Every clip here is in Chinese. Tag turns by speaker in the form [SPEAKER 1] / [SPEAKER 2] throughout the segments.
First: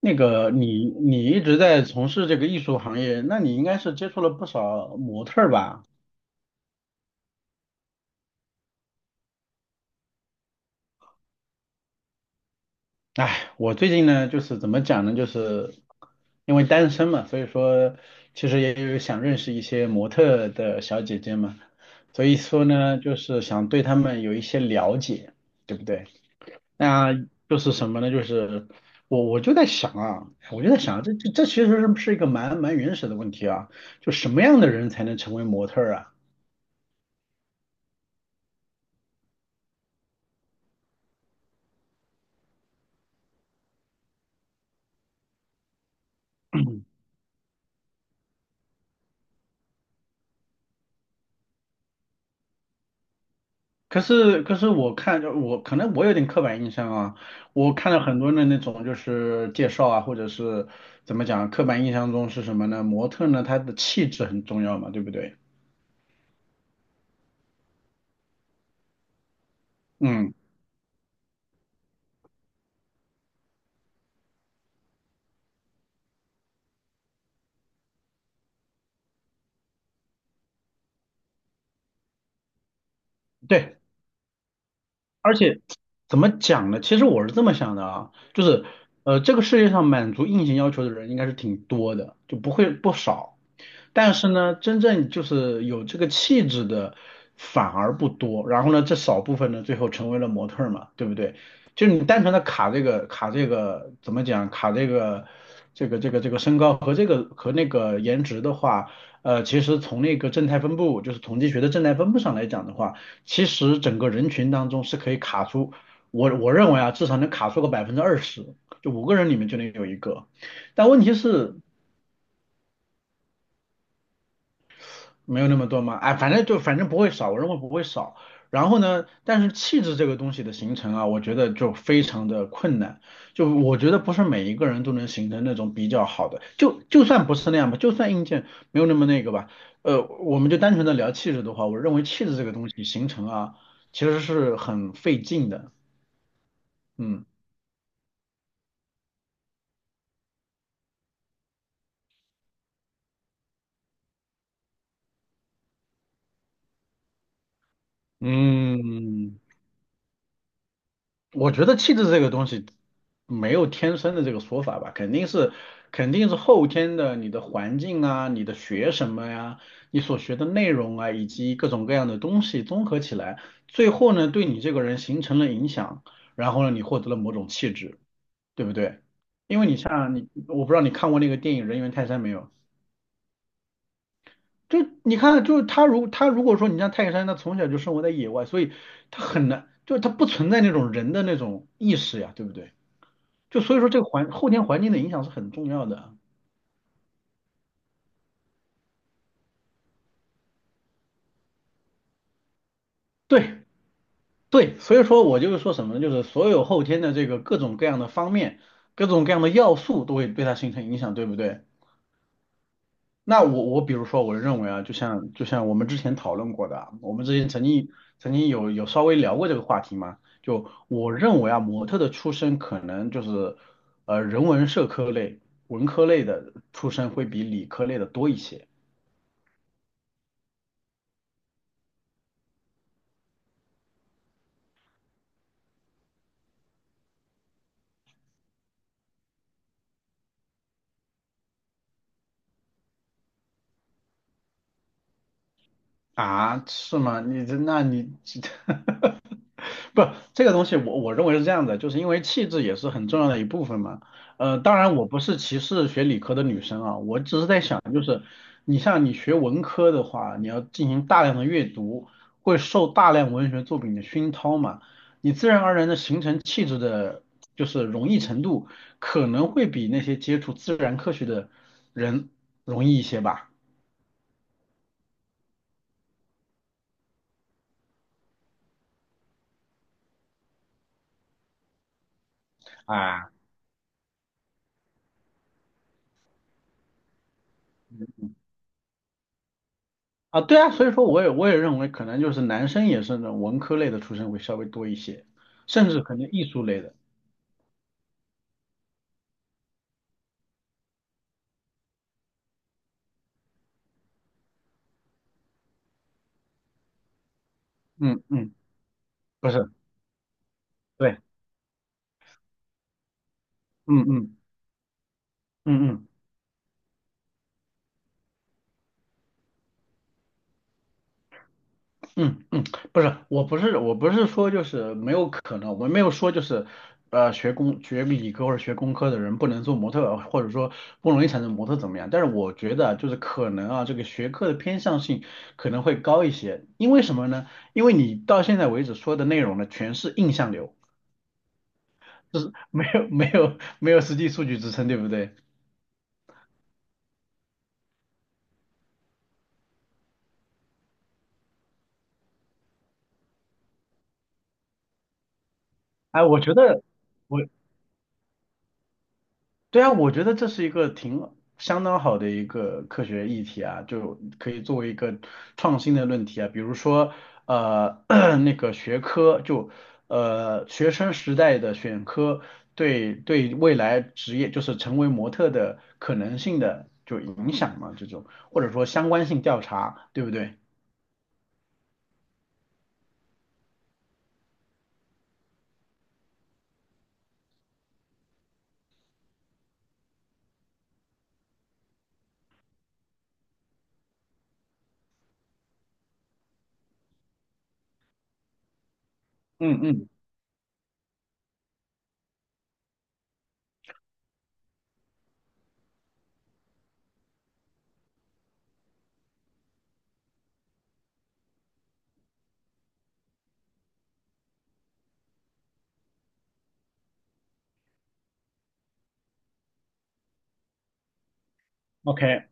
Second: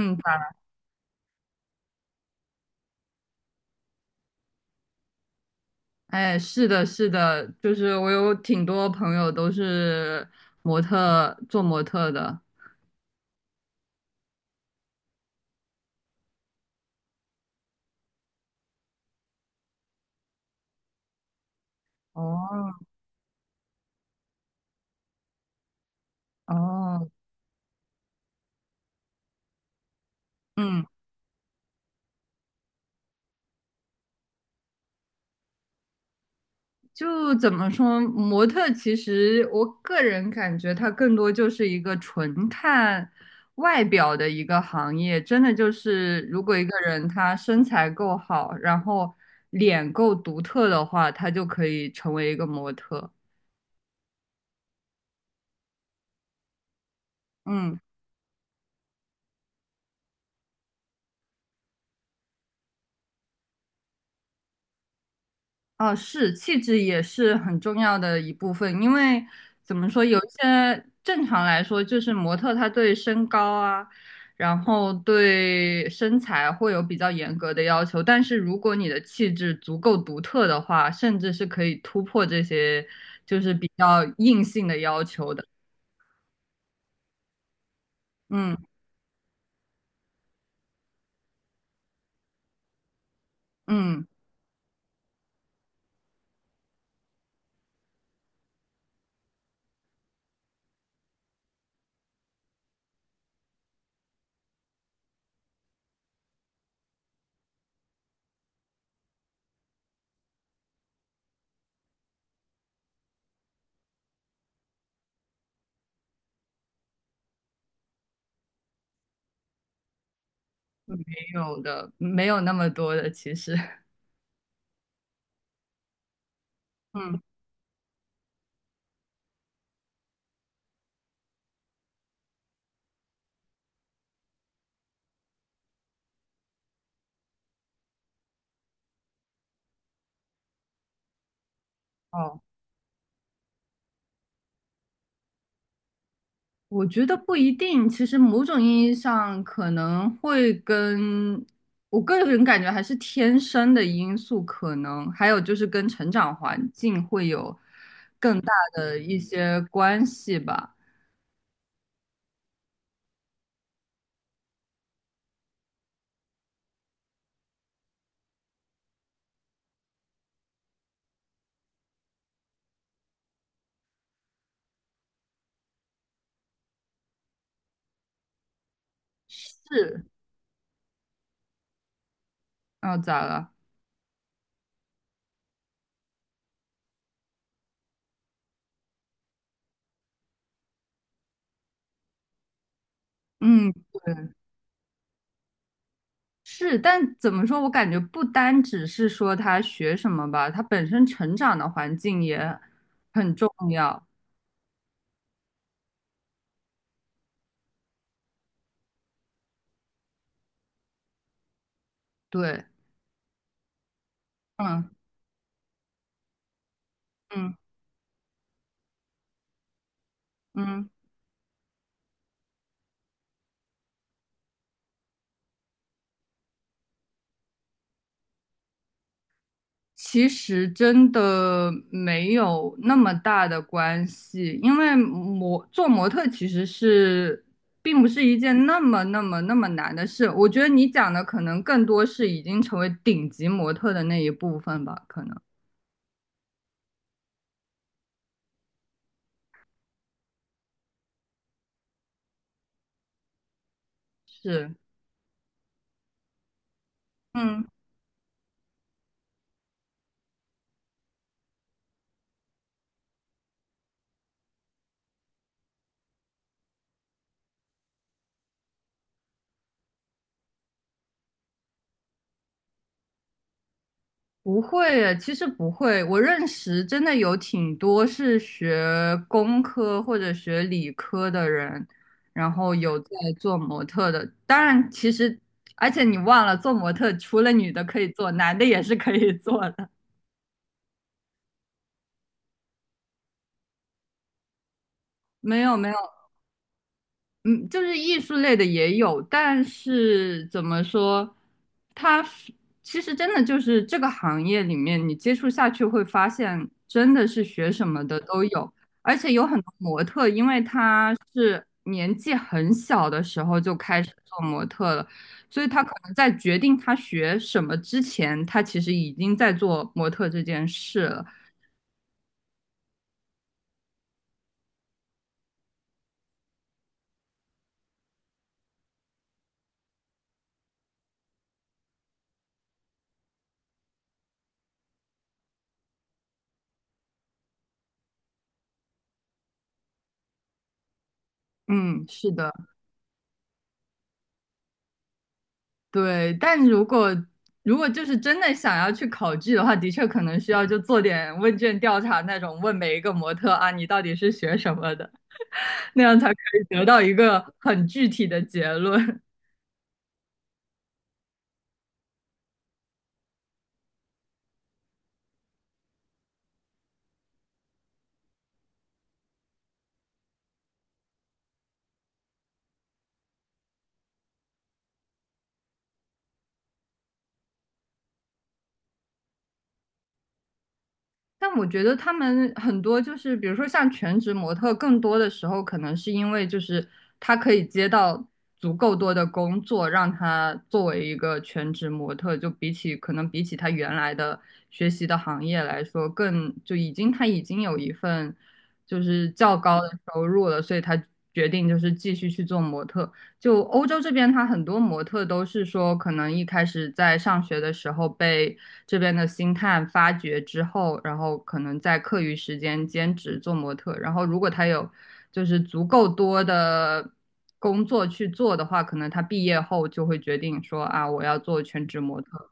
[SPEAKER 1] 那个你一直在从事这个艺术行业，那你应该是接触了不少模特儿吧？
[SPEAKER 2] 哎，是的，是的，就是我有挺多朋友都是做模特的。
[SPEAKER 1] 哎，我最近呢，就是怎么讲呢，就是因为单身嘛，所以说其实也有想认识一些模特的小姐姐嘛，所以说
[SPEAKER 2] 哦
[SPEAKER 1] 呢，就是想对她们有一些了解，对不对？
[SPEAKER 2] 哦，
[SPEAKER 1] 那就是什么呢？就是我就在想啊，我就在
[SPEAKER 2] 嗯，
[SPEAKER 1] 想啊，这其实是一个蛮原始的问题啊，就什么样的人才能成为模特儿啊？
[SPEAKER 2] 就怎么说，模特其实我个人感觉它更多就是一个纯看外表的一个行业，真的就是如果一个人他身材够好，然后脸够独特的话，他就可以成为一个模特。
[SPEAKER 1] 可是，可是我看就我可能我有点刻板印象啊，我
[SPEAKER 2] 嗯。
[SPEAKER 1] 看了很多的那种就是介绍啊，或者是怎么讲，刻板印象中是什么呢？模特呢，她的气质很重要嘛，对不对？
[SPEAKER 2] 哦，是，气质也是很重要的一部分，因为怎么说，有一
[SPEAKER 1] 嗯，
[SPEAKER 2] 些正常来说，就是模特他对身高啊，然后对身材会有比较严格的要求，但是如果你的气质足够独特的话，甚至是可以突破这些就是比
[SPEAKER 1] 对，
[SPEAKER 2] 较硬性的要求
[SPEAKER 1] 而
[SPEAKER 2] 的。
[SPEAKER 1] 且怎么讲呢？其实我是这么想的啊，就
[SPEAKER 2] 嗯
[SPEAKER 1] 是这个世界上满足硬性要求的人应该是挺多的，就不会不少。
[SPEAKER 2] 嗯，
[SPEAKER 1] 但是呢，真正就是有这个气质的反而不多。然后呢，这少部分呢，最后成为了模特儿嘛，对不对？就你单纯的卡这个卡这个怎么讲？卡这个这个身高和这个和那个颜值的话，其实从那个正态分布，就是统计学的正态分布上来讲的话，其实整个人群当中是可以卡出，我认为啊，至少能卡出个20%，就五个人里面就能有一个。但问
[SPEAKER 2] 没
[SPEAKER 1] 题是，
[SPEAKER 2] 有的，没有那么多的其实。
[SPEAKER 1] 没有那么多嘛，哎，反正就反正不会
[SPEAKER 2] 嗯，
[SPEAKER 1] 少，我认为不会少。然后呢，但是气质这个东西的形成啊，我觉得就非常的困难。就我觉得不是每一个人都能形成那种比较好的，就就算不是那样吧，就算硬件没有那么那个吧，我们就单纯的聊气质的话，我认为气质
[SPEAKER 2] 哦。
[SPEAKER 1] 这个东西形成啊，其实是很费劲的。
[SPEAKER 2] 我觉得
[SPEAKER 1] 嗯
[SPEAKER 2] 不一定，其实某种意义上可能会我个人感觉还是天生的因素，可能还有就是跟成长环境会有更大的一
[SPEAKER 1] 嗯，
[SPEAKER 2] 些关系吧。
[SPEAKER 1] 我觉得气质这个东西没有天生的这个说法吧，肯定是后天的，你的环境啊，你的学什么呀，你所学的内容啊，以及各种各样的东西综合起来，最后呢，对你这个人形成了影响，然后呢，你获得了某种气质，对不对？因为你
[SPEAKER 2] 是，
[SPEAKER 1] 像你，我不知道你看过那个电影《人猿泰山》没有？
[SPEAKER 2] 哦，咋了？
[SPEAKER 1] 就你看，就是他如果说你像泰山，他从小就生活在野外，所以他很难，就他不存在那种人的那种意识呀，对不对？就
[SPEAKER 2] 嗯，
[SPEAKER 1] 所以说这个
[SPEAKER 2] 对，
[SPEAKER 1] 环后天环境的影响是很重要的。
[SPEAKER 2] 是，但怎么说？我感觉不单只是说他学什么吧，他本身成长的环境也很重
[SPEAKER 1] 对
[SPEAKER 2] 要。
[SPEAKER 1] 对，所以说我就是说什么呢？就是所有后天的这个各种各样的方面、各种各样的要素都会对它形成影响，对不对？
[SPEAKER 2] 对，
[SPEAKER 1] 那我比如说，我认为啊，就
[SPEAKER 2] 嗯
[SPEAKER 1] 像就像我们之前讨论过的啊，我们之前
[SPEAKER 2] 嗯
[SPEAKER 1] 曾经有稍微聊过这个话题嘛。就
[SPEAKER 2] 嗯。
[SPEAKER 1] 我认为啊，模特的出身可能就是呃人文社科类、文科类的出身会比理科类的多一些。
[SPEAKER 2] 其实真的没有那么大的关系，因为做模特其实是并不是一件那么那么那么难的事。我觉得你讲的可能更多是已经成为顶级模特的那一部分吧，可能
[SPEAKER 1] 啊？是吗？你这那你 不，这个东西我认为是这样的，就是因为气质也是很重要的一部分嘛。
[SPEAKER 2] 是，
[SPEAKER 1] 当然我不是歧视学理科的女生啊，我只是在
[SPEAKER 2] 嗯。
[SPEAKER 1] 想，就是你像你学文科的话，你要进行大量的阅读，会受大量文学作品的熏陶嘛，你自然而然的形成气质的，就是容易程度可能会比那些接触自然科学的人容易一些吧。
[SPEAKER 2] 不会耶，其实不会。我认识真的有挺多是学工科或者学理科的人，然后有在
[SPEAKER 1] 啊。
[SPEAKER 2] 做模特的。当然，其实而且你忘了，做模特除了女的可以做，男的也是可以做的。
[SPEAKER 1] 啊，对啊，所以说我也认为可能就是男生也是那种文科类的出身会稍微多一些，
[SPEAKER 2] 没有没
[SPEAKER 1] 甚
[SPEAKER 2] 有，
[SPEAKER 1] 至可能艺术类的，
[SPEAKER 2] 嗯，就是艺术类的也有，但是怎么说，他其实真的就是这个行业里面，你接触下去会发现，真的是学什么的
[SPEAKER 1] 嗯
[SPEAKER 2] 都
[SPEAKER 1] 嗯，
[SPEAKER 2] 有，而且有
[SPEAKER 1] 不
[SPEAKER 2] 很
[SPEAKER 1] 是，
[SPEAKER 2] 多模特，因为他
[SPEAKER 1] 对，
[SPEAKER 2] 是年纪很小的时候就
[SPEAKER 1] 嗯
[SPEAKER 2] 开始
[SPEAKER 1] 嗯。
[SPEAKER 2] 做模特了，所以他
[SPEAKER 1] 嗯
[SPEAKER 2] 可
[SPEAKER 1] 嗯
[SPEAKER 2] 能在决定他学什么之前，他其实已经在做模特这件事了。
[SPEAKER 1] 嗯嗯，不是，我不是说就是没有可能，我没有说就是，呃，学工学理科或者学工科的人不能做模特，或者说不容易产生模特怎么样？但是我觉得啊就是可能啊，这个学科的偏向性可能会高一些，因为什么呢？因为你到现在为止说的内容呢，全是印象流。
[SPEAKER 2] 嗯，是
[SPEAKER 1] 就
[SPEAKER 2] 的。
[SPEAKER 1] 是没有实际数据支撑，对不对？
[SPEAKER 2] 对，但如果就是真的想要去考据的话，的确可能需要就做点问卷调查那种，问每一个模特啊，你到底是学什么的，那样
[SPEAKER 1] 哎，
[SPEAKER 2] 才可
[SPEAKER 1] 我觉
[SPEAKER 2] 以
[SPEAKER 1] 得
[SPEAKER 2] 得到一
[SPEAKER 1] 我
[SPEAKER 2] 个很具体的结论。
[SPEAKER 1] 对啊，我觉得这是一个挺相当好的一个科学议题啊，就可以作为一个创新的论题啊，比如说呃 那个学科就呃学生时代的选科对未来职业就是成为模特的可能性的就影响嘛，这种或者说相关性调查，对不对？
[SPEAKER 2] 但我觉得他们很多就是，比如说像全职模特，更多的时候可能是因为就是他可以接到足够多的工作，让他作为一个全职模特，就比起可能比起他原来的学习的行业来说，更就已经他已经有一份就是较高
[SPEAKER 1] 嗯
[SPEAKER 2] 的
[SPEAKER 1] 嗯
[SPEAKER 2] 收入了，所以他决定就是继续去做模特。就欧洲这边，他很多模特都是说，可能一开始在上学的时候被这边的星探发掘之后，然后可能在课余时间兼职做模特，然后如果他有就是足够多的工作去做的话，可能他毕业后就会决定说啊，我要做全职模
[SPEAKER 1] ，OK。
[SPEAKER 2] 特。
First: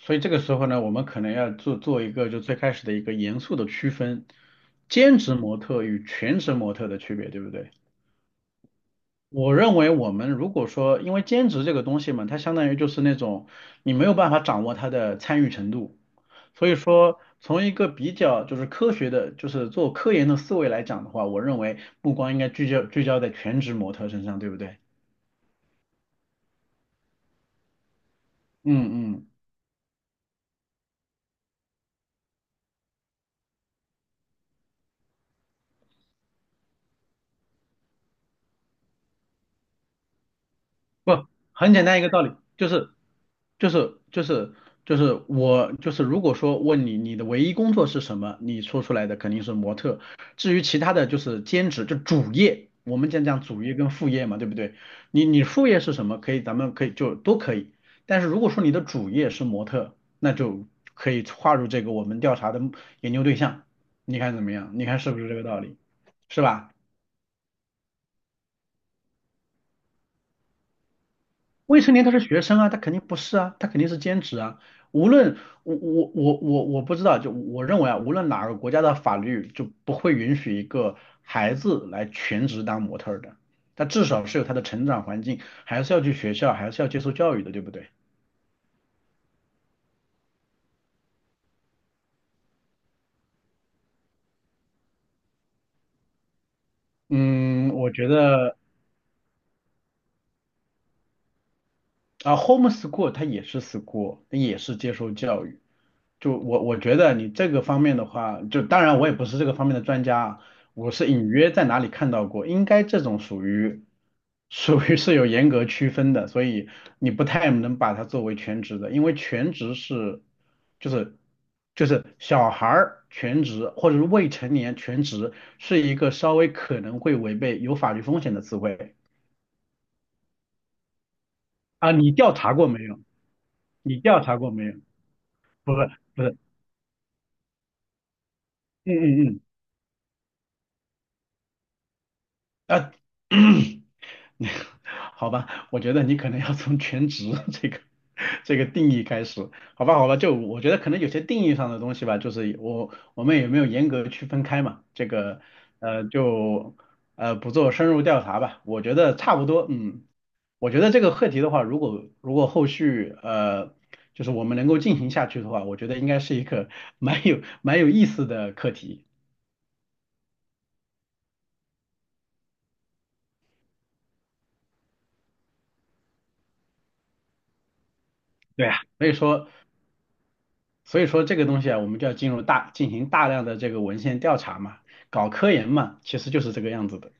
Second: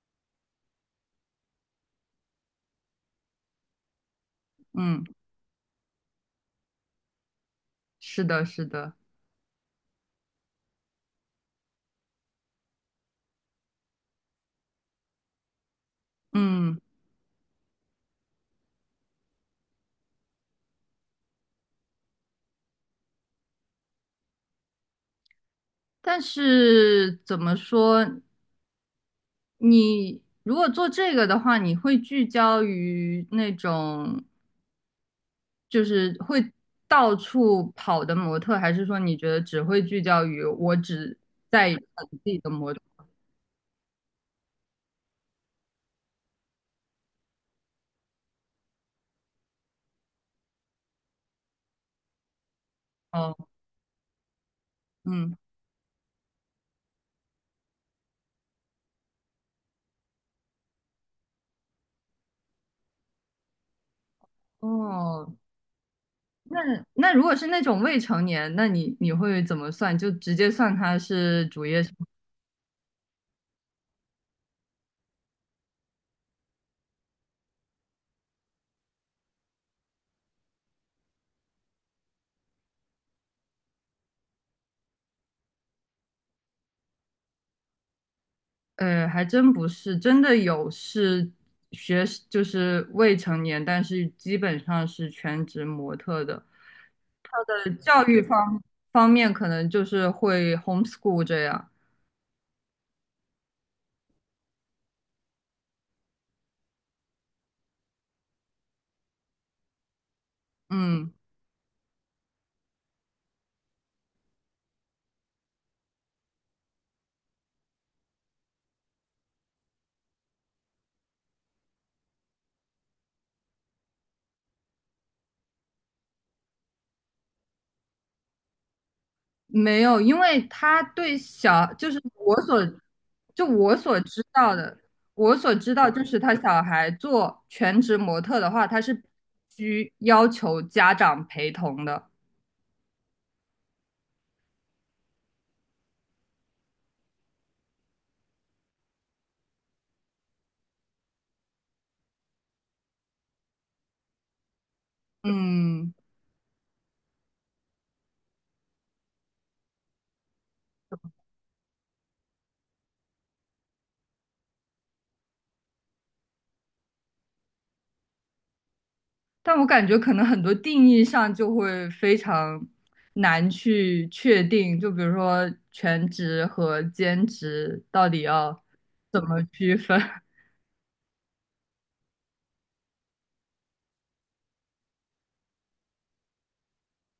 [SPEAKER 1] 所以这个时候呢，我们可能要做一个就最开始的一个严肃的区分，
[SPEAKER 2] 嗯，
[SPEAKER 1] 兼职模特与全职模特的区别，对不对？
[SPEAKER 2] 是的，是的，
[SPEAKER 1] 我认为我们如果说，因为兼职这个东西嘛，它相当于就是那种你没有办法掌握它的参与程度，所以
[SPEAKER 2] 嗯，
[SPEAKER 1] 说从一个比较就是科学的，就是做科研的思维来讲的话，我认为目光应该聚焦在全职模特身上，对不对？
[SPEAKER 2] 但是怎么说
[SPEAKER 1] 嗯嗯
[SPEAKER 2] 你？如果做这个的话，你会聚焦于那种就是会到处跑的模特，还是说你觉得只会聚焦于我只
[SPEAKER 1] 不，
[SPEAKER 2] 在
[SPEAKER 1] 很
[SPEAKER 2] 意
[SPEAKER 1] 简单一
[SPEAKER 2] 本
[SPEAKER 1] 个道理，
[SPEAKER 2] 地的
[SPEAKER 1] 就
[SPEAKER 2] 模特？
[SPEAKER 1] 是就是就是我就是如果说问你你的唯一工作是什么，你说出来的肯定是模特。至于其他的就是兼职，就主业，我们讲讲
[SPEAKER 2] 哦，
[SPEAKER 1] 主业跟副业嘛，对不对？你
[SPEAKER 2] 嗯，
[SPEAKER 1] 你副业是什么？可以，咱们可以就都可以。但是如果说你的主业是模特，那就可以划入这个我们调查的研究对象。你看怎么样？你看是不是
[SPEAKER 2] 哦，
[SPEAKER 1] 这个道理？是
[SPEAKER 2] 那
[SPEAKER 1] 吧？
[SPEAKER 2] 如果是那种未成年，那你会怎么算？就直接算他是主
[SPEAKER 1] 未
[SPEAKER 2] 业生
[SPEAKER 1] 成年他是学生啊，他肯定不是啊，他肯定是兼职啊。无论我不知道，就我认为啊，无论哪个国家的法律就不会允许一个孩子来全职当模特儿的，他至少是有他的成长环境，还是要去学校，还是要接受教育的，对不对？
[SPEAKER 2] 还真不是，真的有是学就是未成年，但是基本上是全职模特的。他
[SPEAKER 1] 嗯，
[SPEAKER 2] 的
[SPEAKER 1] 我
[SPEAKER 2] 教
[SPEAKER 1] 觉
[SPEAKER 2] 育
[SPEAKER 1] 得。
[SPEAKER 2] 方面可能就是会 homeschool 这样，
[SPEAKER 1] 啊，homeschool 它也是 school，它也是接受教育。就我觉得你这个方面的话，就当然我也不是这个方面的专家啊，我是
[SPEAKER 2] 嗯。
[SPEAKER 1] 隐约在哪里看到过，应该这种属于是有严格区分的，所以你不太能把它作为全职的，因为全职是就是就是小孩儿全职或者是未成年全职是一个稍微可能会违背有法律风险的词汇。
[SPEAKER 2] 没有，因为他对小，就
[SPEAKER 1] 啊，
[SPEAKER 2] 是
[SPEAKER 1] 你调
[SPEAKER 2] 我
[SPEAKER 1] 查
[SPEAKER 2] 所，
[SPEAKER 1] 过没有？
[SPEAKER 2] 就我所
[SPEAKER 1] 你调
[SPEAKER 2] 知
[SPEAKER 1] 查过
[SPEAKER 2] 道
[SPEAKER 1] 没有？
[SPEAKER 2] 的，我所
[SPEAKER 1] 不
[SPEAKER 2] 知道
[SPEAKER 1] 是
[SPEAKER 2] 就是
[SPEAKER 1] 不
[SPEAKER 2] 他
[SPEAKER 1] 是，
[SPEAKER 2] 小孩做全职模特的话，他是
[SPEAKER 1] 嗯嗯
[SPEAKER 2] 需要求家长陪同的。
[SPEAKER 1] 嗯，啊，好吧，我觉得你可能要从全职 这个这个定义开始，好吧好吧，就我觉得可能有些定义上的东西吧，就是我们也没有严格区分开嘛，这个
[SPEAKER 2] 嗯，
[SPEAKER 1] 呃就呃不做深入调查吧，我觉得差不多，嗯，我觉得这个课题的话，如果后续呃就是我们能够进行下去的话，我觉得应该是一个 蛮有意思的课题。
[SPEAKER 2] 但我感觉可能很多定义上就会非常难去确定，就比如说全职和兼职到底要
[SPEAKER 1] 对啊，
[SPEAKER 2] 怎么区分。
[SPEAKER 1] 所以说这个东西啊，我们就要进行大量的这个文献调查嘛，搞科研嘛，其实就是这个样子的。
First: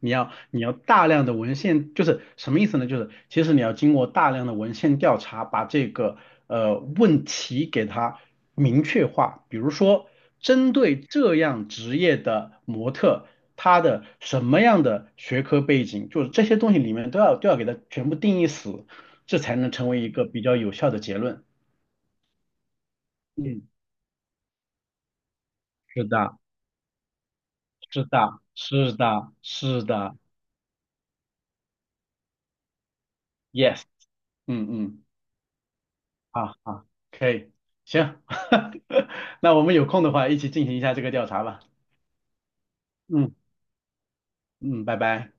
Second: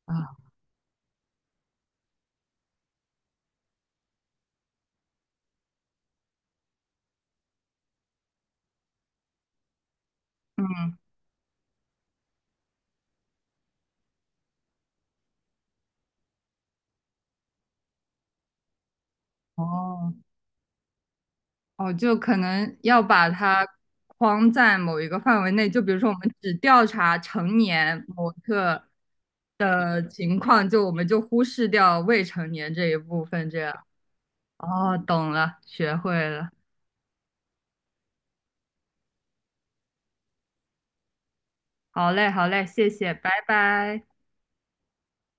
[SPEAKER 1] 你要
[SPEAKER 2] 啊？
[SPEAKER 1] 你要大量的文献，就是什么意思呢？就是其实你要经过大量的文献调查，把这个呃问题给它明确化。比如说，针
[SPEAKER 2] 嗯，
[SPEAKER 1] 对这样职业的模特，他的什么样的学科背景，就是这些东西里面都要给它全部定义死，这才能成为一
[SPEAKER 2] 哦。
[SPEAKER 1] 个比较有效的结论。
[SPEAKER 2] 哦，就可能要把它
[SPEAKER 1] 嗯，
[SPEAKER 2] 框在某一个范围内，就比如
[SPEAKER 1] 是
[SPEAKER 2] 说我们
[SPEAKER 1] 的。
[SPEAKER 2] 只调查成年模特
[SPEAKER 1] 是
[SPEAKER 2] 的
[SPEAKER 1] 的
[SPEAKER 2] 情况，就我们就忽视掉未成年这一部分，这样。
[SPEAKER 1] ，yes，嗯
[SPEAKER 2] 哦，
[SPEAKER 1] 嗯，
[SPEAKER 2] 懂了，学会了。
[SPEAKER 1] 好好，可以，行，那我们有空的话一起进行一下这个调查吧。
[SPEAKER 2] 好嘞，好嘞，谢谢，拜
[SPEAKER 1] 嗯
[SPEAKER 2] 拜。
[SPEAKER 1] 嗯，拜拜。